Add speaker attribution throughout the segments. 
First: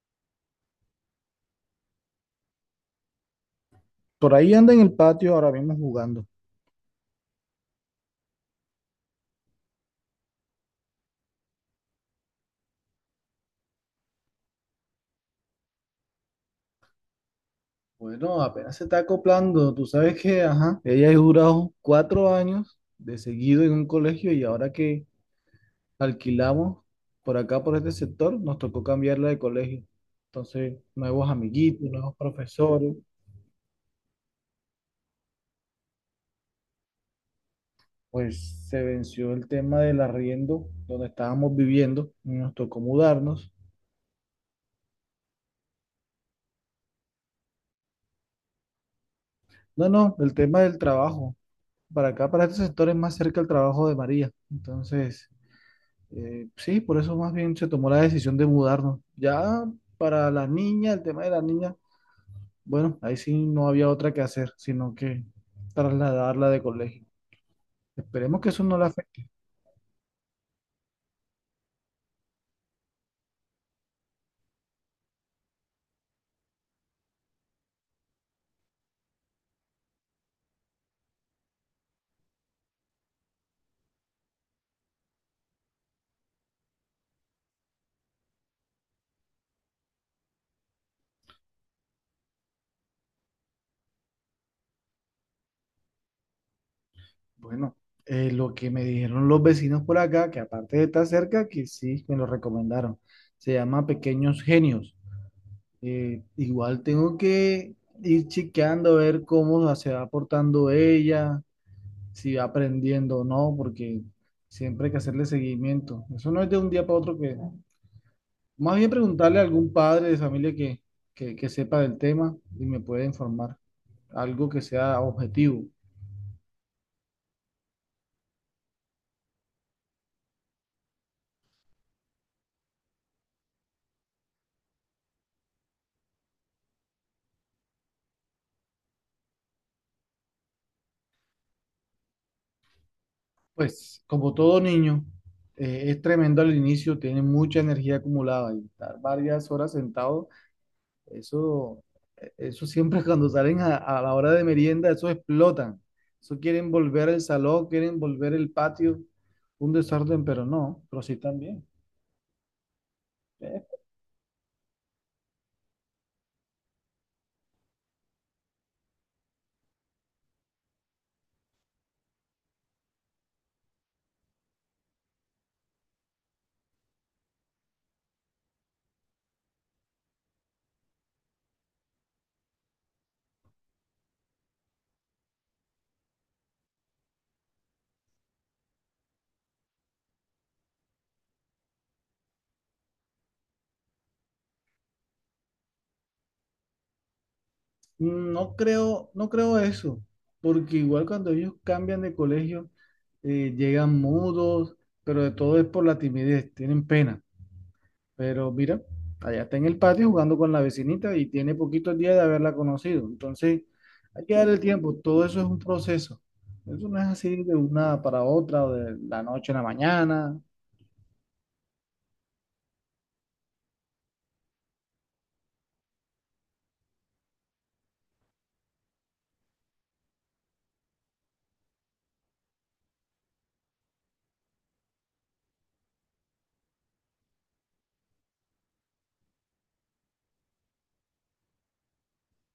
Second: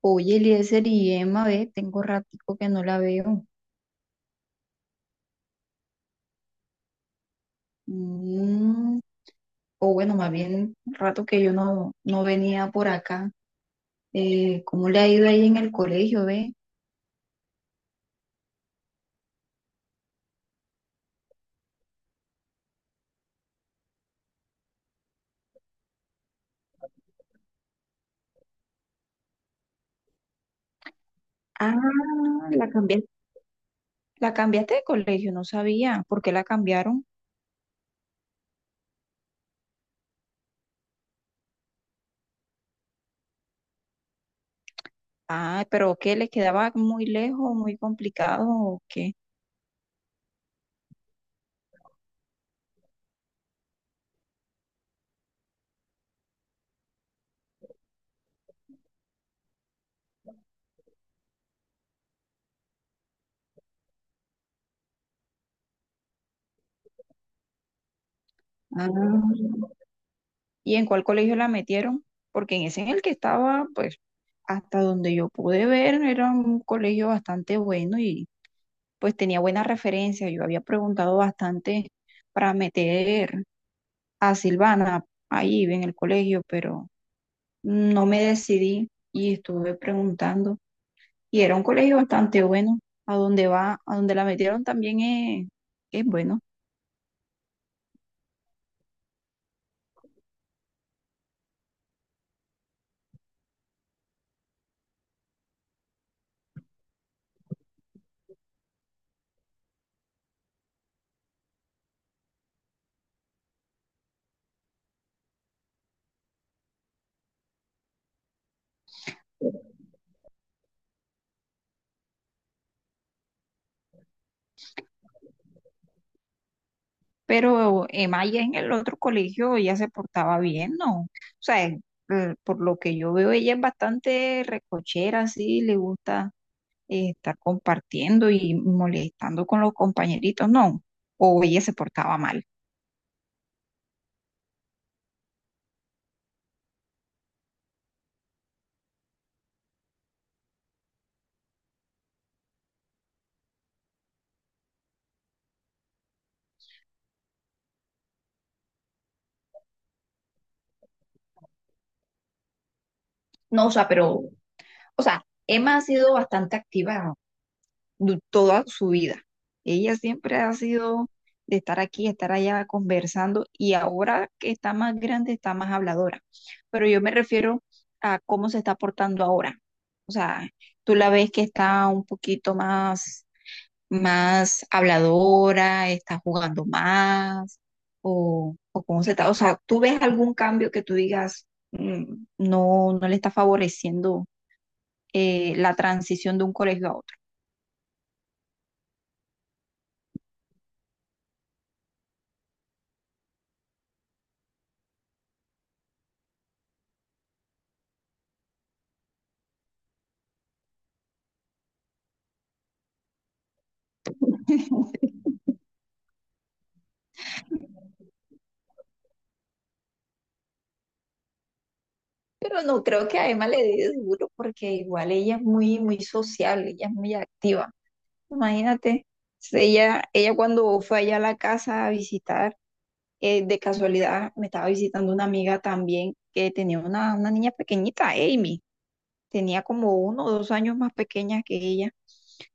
Speaker 1: Oye, Eliezer y Emma, ve, tengo ratico que no la veo.
Speaker 2: Por ahí anda en el patio ahora mismo jugando.
Speaker 1: Mm, o bueno, más bien rato que yo no venía por acá. ¿cómo le ha ido ahí en el colegio, ve?
Speaker 2: Bueno, apenas se está acoplando. Tú sabes que, ajá, ella ha durado 4 años de seguido en un colegio y ahora que alquilamos por acá, por este sector, nos tocó cambiarla de colegio. Entonces, nuevos
Speaker 1: Ah,
Speaker 2: amiguitos, nuevos
Speaker 1: la
Speaker 2: profesores,
Speaker 1: cambié, la cambiaste de colegio, no sabía por qué la cambiaron.
Speaker 2: pues se venció el tema del arriendo donde estábamos viviendo y nos tocó mudarnos.
Speaker 1: Ah, pero ¿qué? ¿Les quedaba muy lejos, muy complicado o qué?
Speaker 2: No, no, el tema del trabajo. Para acá, para este sector es más cerca el trabajo de María. Entonces, sí, por eso más bien se tomó la decisión de mudarnos. Ya para la niña, el tema de la niña, bueno, ahí sí no había otra que hacer, sino que trasladarla de colegio. Esperemos que eso no la
Speaker 1: Ah,
Speaker 2: afecte.
Speaker 1: ¿y en cuál colegio la metieron? Porque en ese en el que estaba, pues, hasta donde yo pude ver, era un colegio bastante bueno y pues tenía buenas referencias. Yo había preguntado bastante para meter a Silvana ahí en el colegio, pero no me decidí y estuve preguntando. Y era un colegio bastante bueno. A donde va, a donde la metieron también es bueno.
Speaker 2: Bueno, lo que me dijeron los vecinos por acá, que aparte de estar cerca, que sí me lo recomendaron. Se llama Pequeños Genios. Igual tengo que ir chequeando a ver cómo se va portando ella, si va aprendiendo o no, porque siempre hay que hacerle seguimiento. Eso no es de un día para otro que... Más bien preguntarle a algún padre de familia que sepa del tema y me pueda informar. Algo que sea objetivo.
Speaker 1: Pero Emaya en el otro colegio ya se portaba bien, ¿no? O sea, por lo que yo veo, ella es bastante recochera, sí, le gusta estar compartiendo y molestando con los compañeritos, no. O ella se portaba mal.
Speaker 2: Pues como todo niño, es tremendo al inicio, tiene mucha energía acumulada y estar varias horas sentado. Eso, eso siempre cuando salen a la hora de merienda, eso explotan. Eso quieren volver el salón, quieren volver el patio, un desorden, pero no, pero sí también.
Speaker 1: No, o
Speaker 2: Eh,
Speaker 1: sea, pero, o sea, Emma ha sido bastante activa toda su vida. Ella siempre ha sido de estar aquí, estar allá conversando y ahora que está más grande está más habladora. Pero yo me refiero a cómo se está portando ahora. O sea, tú la ves que está un poquito más más habladora, está jugando más, o cómo se está. O sea, ¿tú ves algún cambio que tú digas no, no le está favoreciendo la transición de un colegio a otro?
Speaker 2: No creo, no creo eso, porque igual cuando ellos cambian de colegio, llegan mudos, pero de todo es por la timidez, tienen pena. Pero mira, allá está en el patio jugando con la vecinita y tiene poquitos días de haberla conocido. Entonces, hay que darle tiempo. Todo eso es un proceso. Eso no es así de una para otra, o de la noche a la mañana.
Speaker 1: Pero no creo que a Emma le dé duro porque igual ella es muy, muy sociable, ella es muy activa. Imagínate, si ella cuando fue allá a la casa a visitar, de casualidad me estaba visitando una amiga también que tenía una niña pequeñita, Amy. Tenía como uno o dos años más pequeña que ella.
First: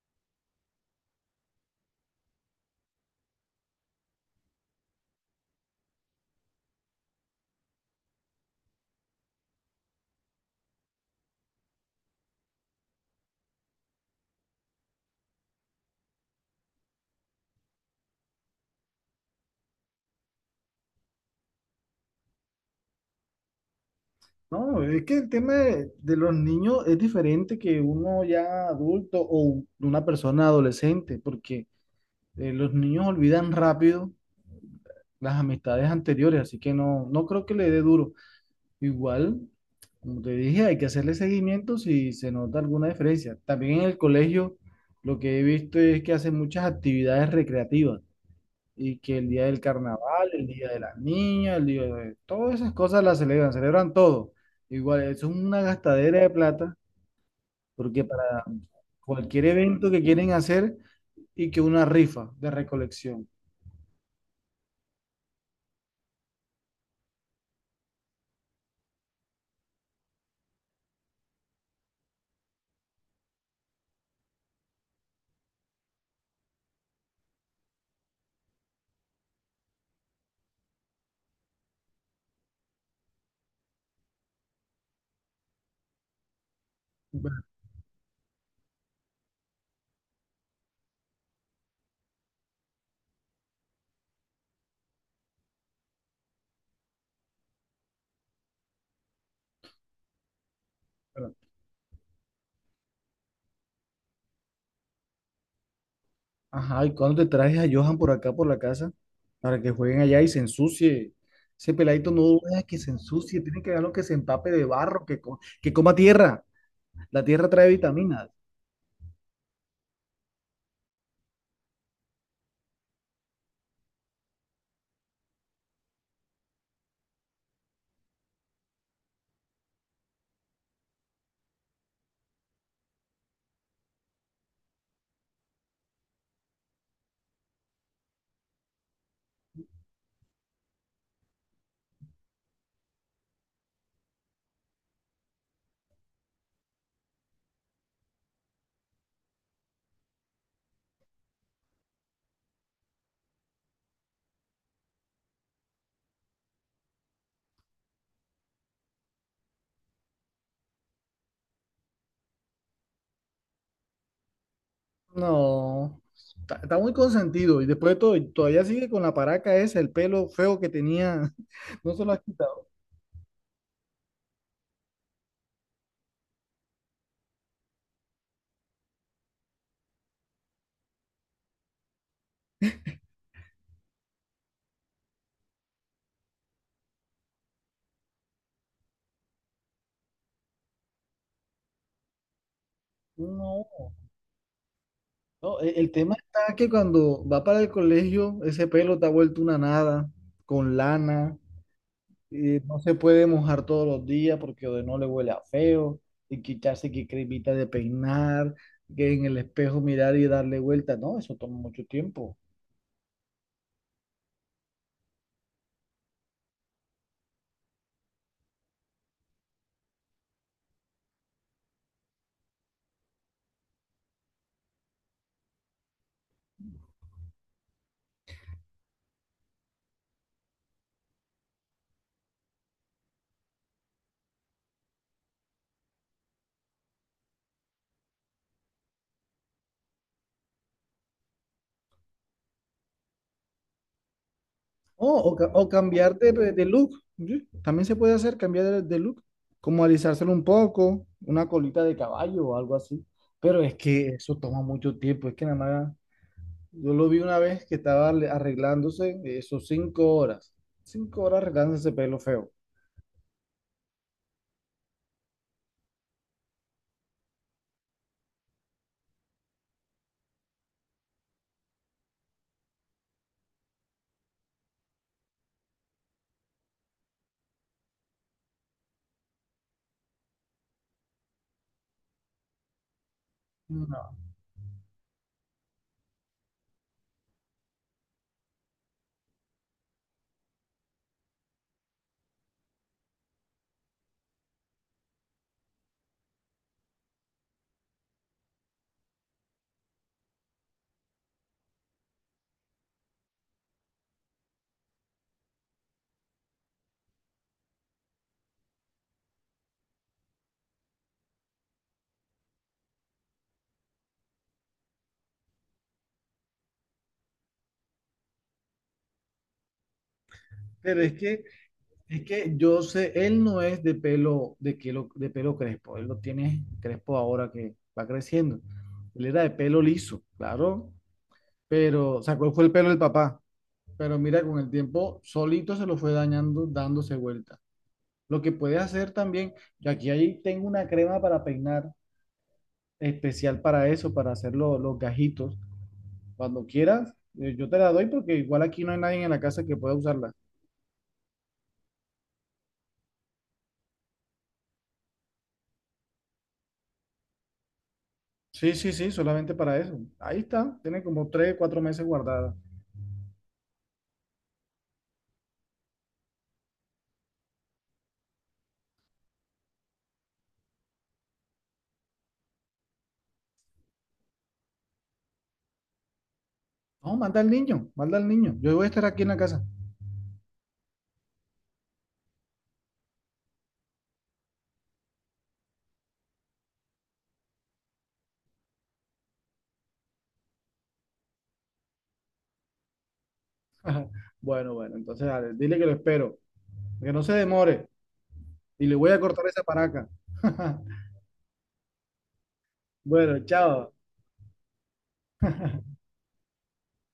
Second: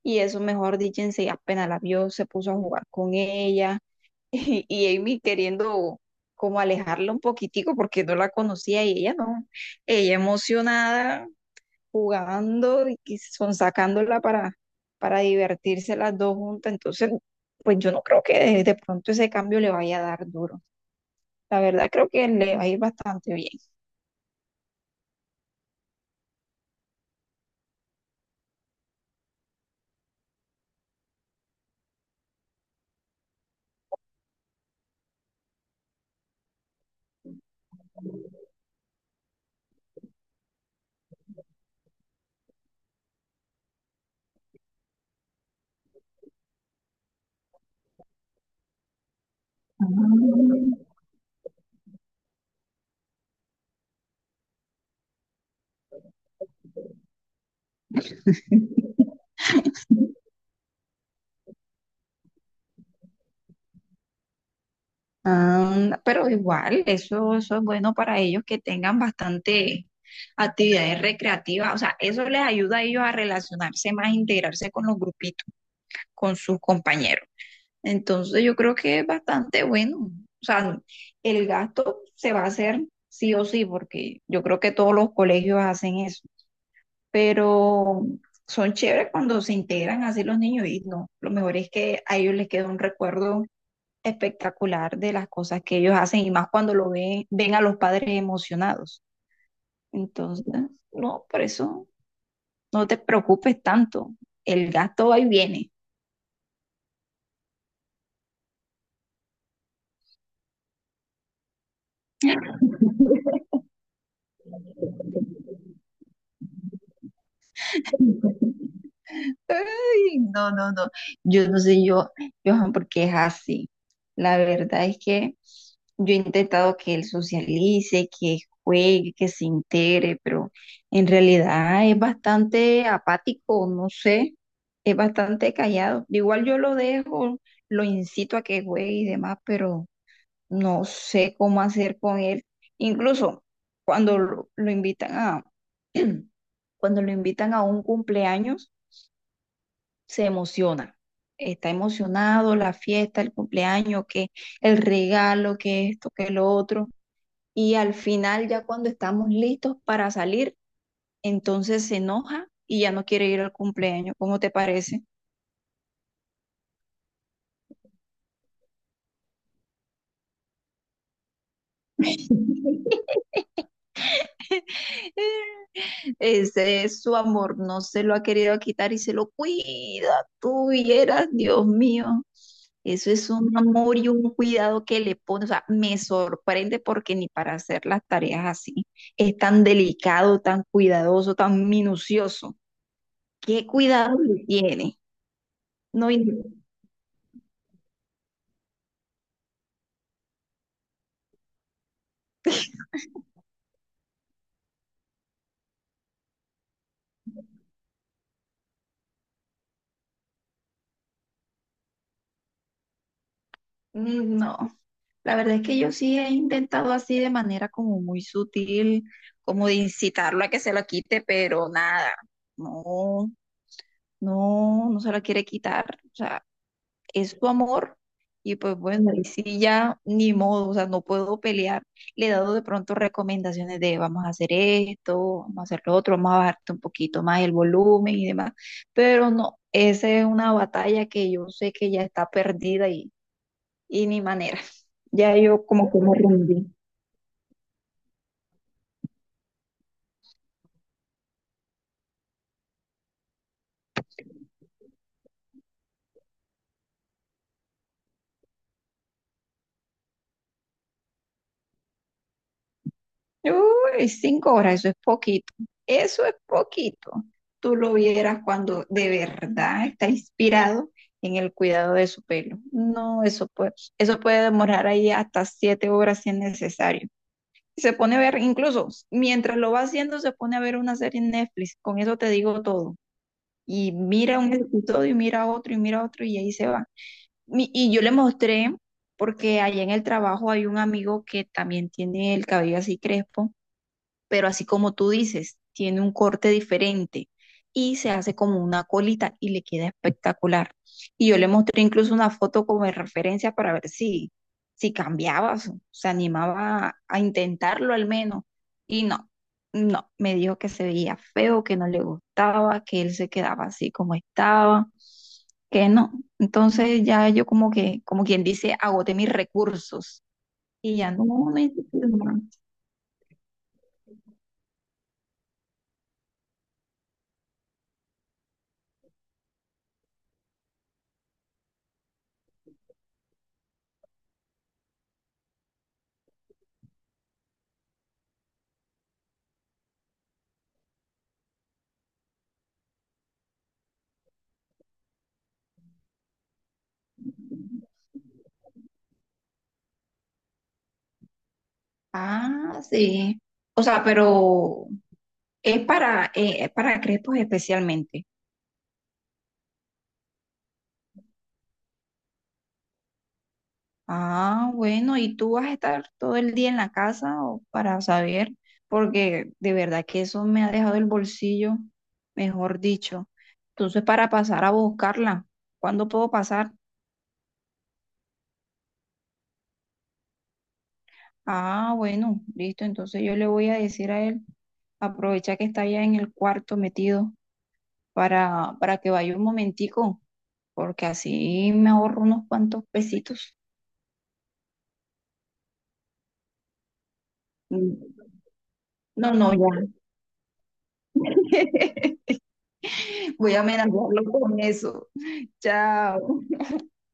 Speaker 1: Y eso, mejor dicho, apenas la vio, se puso a jugar con ella. Y Amy queriendo como alejarla un poquitico porque no la conocía y ella no. Ella emocionada, jugando y que son sacándola para divertirse las dos juntas. Entonces, pues yo no creo que de pronto ese cambio le vaya a dar duro. La verdad creo que le va a ir bastante
Speaker 2: No, es que el tema de los niños es diferente que uno ya adulto o una persona adolescente, porque los niños olvidan rápido las amistades anteriores, así que no, no creo que le dé duro. Igual, como te dije, hay que hacerle seguimiento si se nota alguna diferencia. También en el colegio lo que he visto es que hacen muchas actividades recreativas y que el día del carnaval, el día
Speaker 1: bien.
Speaker 2: de las niñas, el día de todas esas cosas las celebran, celebran todo. Igual, eso es una gastadera de plata porque para cualquier evento que quieren hacer y que una rifa de recolección.
Speaker 1: Ah, pero igual, eso es bueno para ellos que tengan bastante actividades recreativas. O sea, eso les ayuda a ellos a relacionarse más, a integrarse con los grupitos, con sus compañeros. Entonces, yo creo que es bastante bueno. O sea, el gasto se va a hacer sí o sí, porque yo creo que todos los colegios hacen eso. Pero son chéveres cuando se integran así los niños y no, lo mejor es que a ellos les queda un recuerdo espectacular de las cosas que ellos hacen y más cuando lo ven, ven a los padres emocionados. Entonces, no, por eso no te preocupes tanto, el gasto va y viene.
Speaker 2: Ajá, ¿y cuándo te traes a Johan por acá, por la casa? Para que jueguen allá y se ensucie. Ese peladito no deja que se ensucie, tiene que dejarlo que se empape de barro, que coma tierra. La tierra trae vitaminas.
Speaker 1: Ay, no, no, no. Yo no sé yo, Johan, por qué es así. La verdad es que yo he intentado que él socialice, que juegue, que se integre, pero en realidad es bastante apático, no sé, es bastante callado. Igual yo lo dejo, lo incito a que juegue y demás, pero no sé cómo hacer con él. Incluso cuando lo invitan a, cuando lo invitan a un cumpleaños se emociona. Está emocionado, la fiesta, el cumpleaños, que el regalo, que esto, que lo otro. Y al final, ya cuando estamos listos para salir, entonces se enoja y ya no quiere ir al cumpleaños. ¿Cómo te parece?
Speaker 2: No, está muy consentido. Y después de todo, y todavía sigue con la paraca esa, el pelo feo que tenía. No se lo has quitado.
Speaker 1: Ese es su amor, no se lo ha querido quitar y se lo cuida tú y eras, Dios mío. Eso es un amor y un cuidado que le pone, o sea, me sorprende porque ni para hacer las tareas así es tan delicado, tan cuidadoso, tan minucioso. ¿Qué
Speaker 2: No,
Speaker 1: cuidado le tiene?
Speaker 2: no, el
Speaker 1: No,
Speaker 2: tema está
Speaker 1: in-
Speaker 2: que cuando va para el colegio, ese pelo está vuelto una nada, con lana. Y no se puede mojar todos los días porque de no le huele a feo y quitarse que cremita de peinar, que en el espejo mirar y darle vuelta. No, eso toma mucho tiempo.
Speaker 1: no. La verdad es que yo sí he intentado así de manera como muy sutil, como de incitarlo a que se lo quite, pero nada, no, no, no se lo quiere quitar. O sea, es su amor y pues bueno, y sí ya ni modo, o sea, no puedo pelear. Le he dado de pronto recomendaciones de vamos a hacer esto, vamos a hacer lo otro, vamos a bajarte un poquito más el volumen y demás, pero no, esa es una batalla que yo sé que ya está perdida y ni manera.
Speaker 2: Oh,
Speaker 1: Ya
Speaker 2: o, ca-
Speaker 1: yo
Speaker 2: o
Speaker 1: como que me
Speaker 2: cambiar de
Speaker 1: rendí.
Speaker 2: look. ¿Sí? También se puede hacer cambiar de look, como alisárselo un poco, una colita de caballo o algo así. Pero es que eso toma mucho tiempo. Es que nada más, yo lo vi una vez que estaba arreglándose, eso 5 horas. 5 horas arreglándose ese pelo feo.
Speaker 1: Uy, 5 horas, eso es poquito. Eso es poquito. Tú lo vieras cuando de verdad está inspirado en el cuidado de su pelo. No, eso puede demorar ahí hasta 7 horas si es necesario. Se pone a ver, incluso mientras lo va haciendo, se pone a ver una serie en Netflix. Con eso te digo todo.
Speaker 2: No,
Speaker 1: Y mira un episodio y mira otro y mira otro y ahí se va. Y yo le mostré, porque allá en el trabajo hay un amigo que también tiene el cabello así crespo, pero así como tú dices, tiene un corte diferente y se hace como una colita y le queda espectacular. Y yo le mostré incluso una foto como de referencia para ver si, si cambiaba, se animaba a intentarlo al menos. Y no, no, me dijo que se veía feo, que no le gustaba, que él se quedaba así como estaba, que no. Entonces ya yo como que, como quien dice, agoté mis recursos y
Speaker 2: pero
Speaker 1: ya
Speaker 2: es que Es
Speaker 1: no.
Speaker 2: que yo sé, él no es de pelo crespo, él lo tiene crespo ahora que va creciendo. Él era de pelo liso, claro, pero sacó fue el pelo del papá, pero mira, con el tiempo solito se lo fue dañando, dándose vuelta. Lo que puedes hacer también, yo aquí ahí tengo una crema para peinar especial para eso, para hacer los gajitos. Cuando quieras, yo te la doy porque igual aquí no hay nadie en la casa que pueda usarla.
Speaker 1: Ah, sí. O sea, pero es para crepos especialmente.
Speaker 2: Sí, sí, sí, solamente para eso. Ahí está, tiene como 3, 4 meses guardada.
Speaker 1: Ah, bueno, ¿y tú vas a estar todo el día en la casa o para saber? Porque de verdad que eso me ha dejado el bolsillo, mejor dicho. Entonces, para pasar a buscarla, ¿cuándo puedo pasar?
Speaker 2: No, manda al niño, manda al niño. Yo voy a estar aquí en la casa.
Speaker 1: Ah, bueno, listo. Entonces yo le voy a decir a él, aprovecha que está allá en el cuarto metido para que vaya un momentico, porque así me ahorro unos cuantos pesitos.
Speaker 2: Bueno, bueno, entonces dale, dile que lo espero. Que no se demore.
Speaker 1: Mm,
Speaker 2: Y le voy a
Speaker 1: no,
Speaker 2: cortar
Speaker 1: no,
Speaker 2: esa
Speaker 1: ya.
Speaker 2: paraca. Bueno,
Speaker 1: Voy a
Speaker 2: chao.
Speaker 1: amenazarlo con eso. Chao.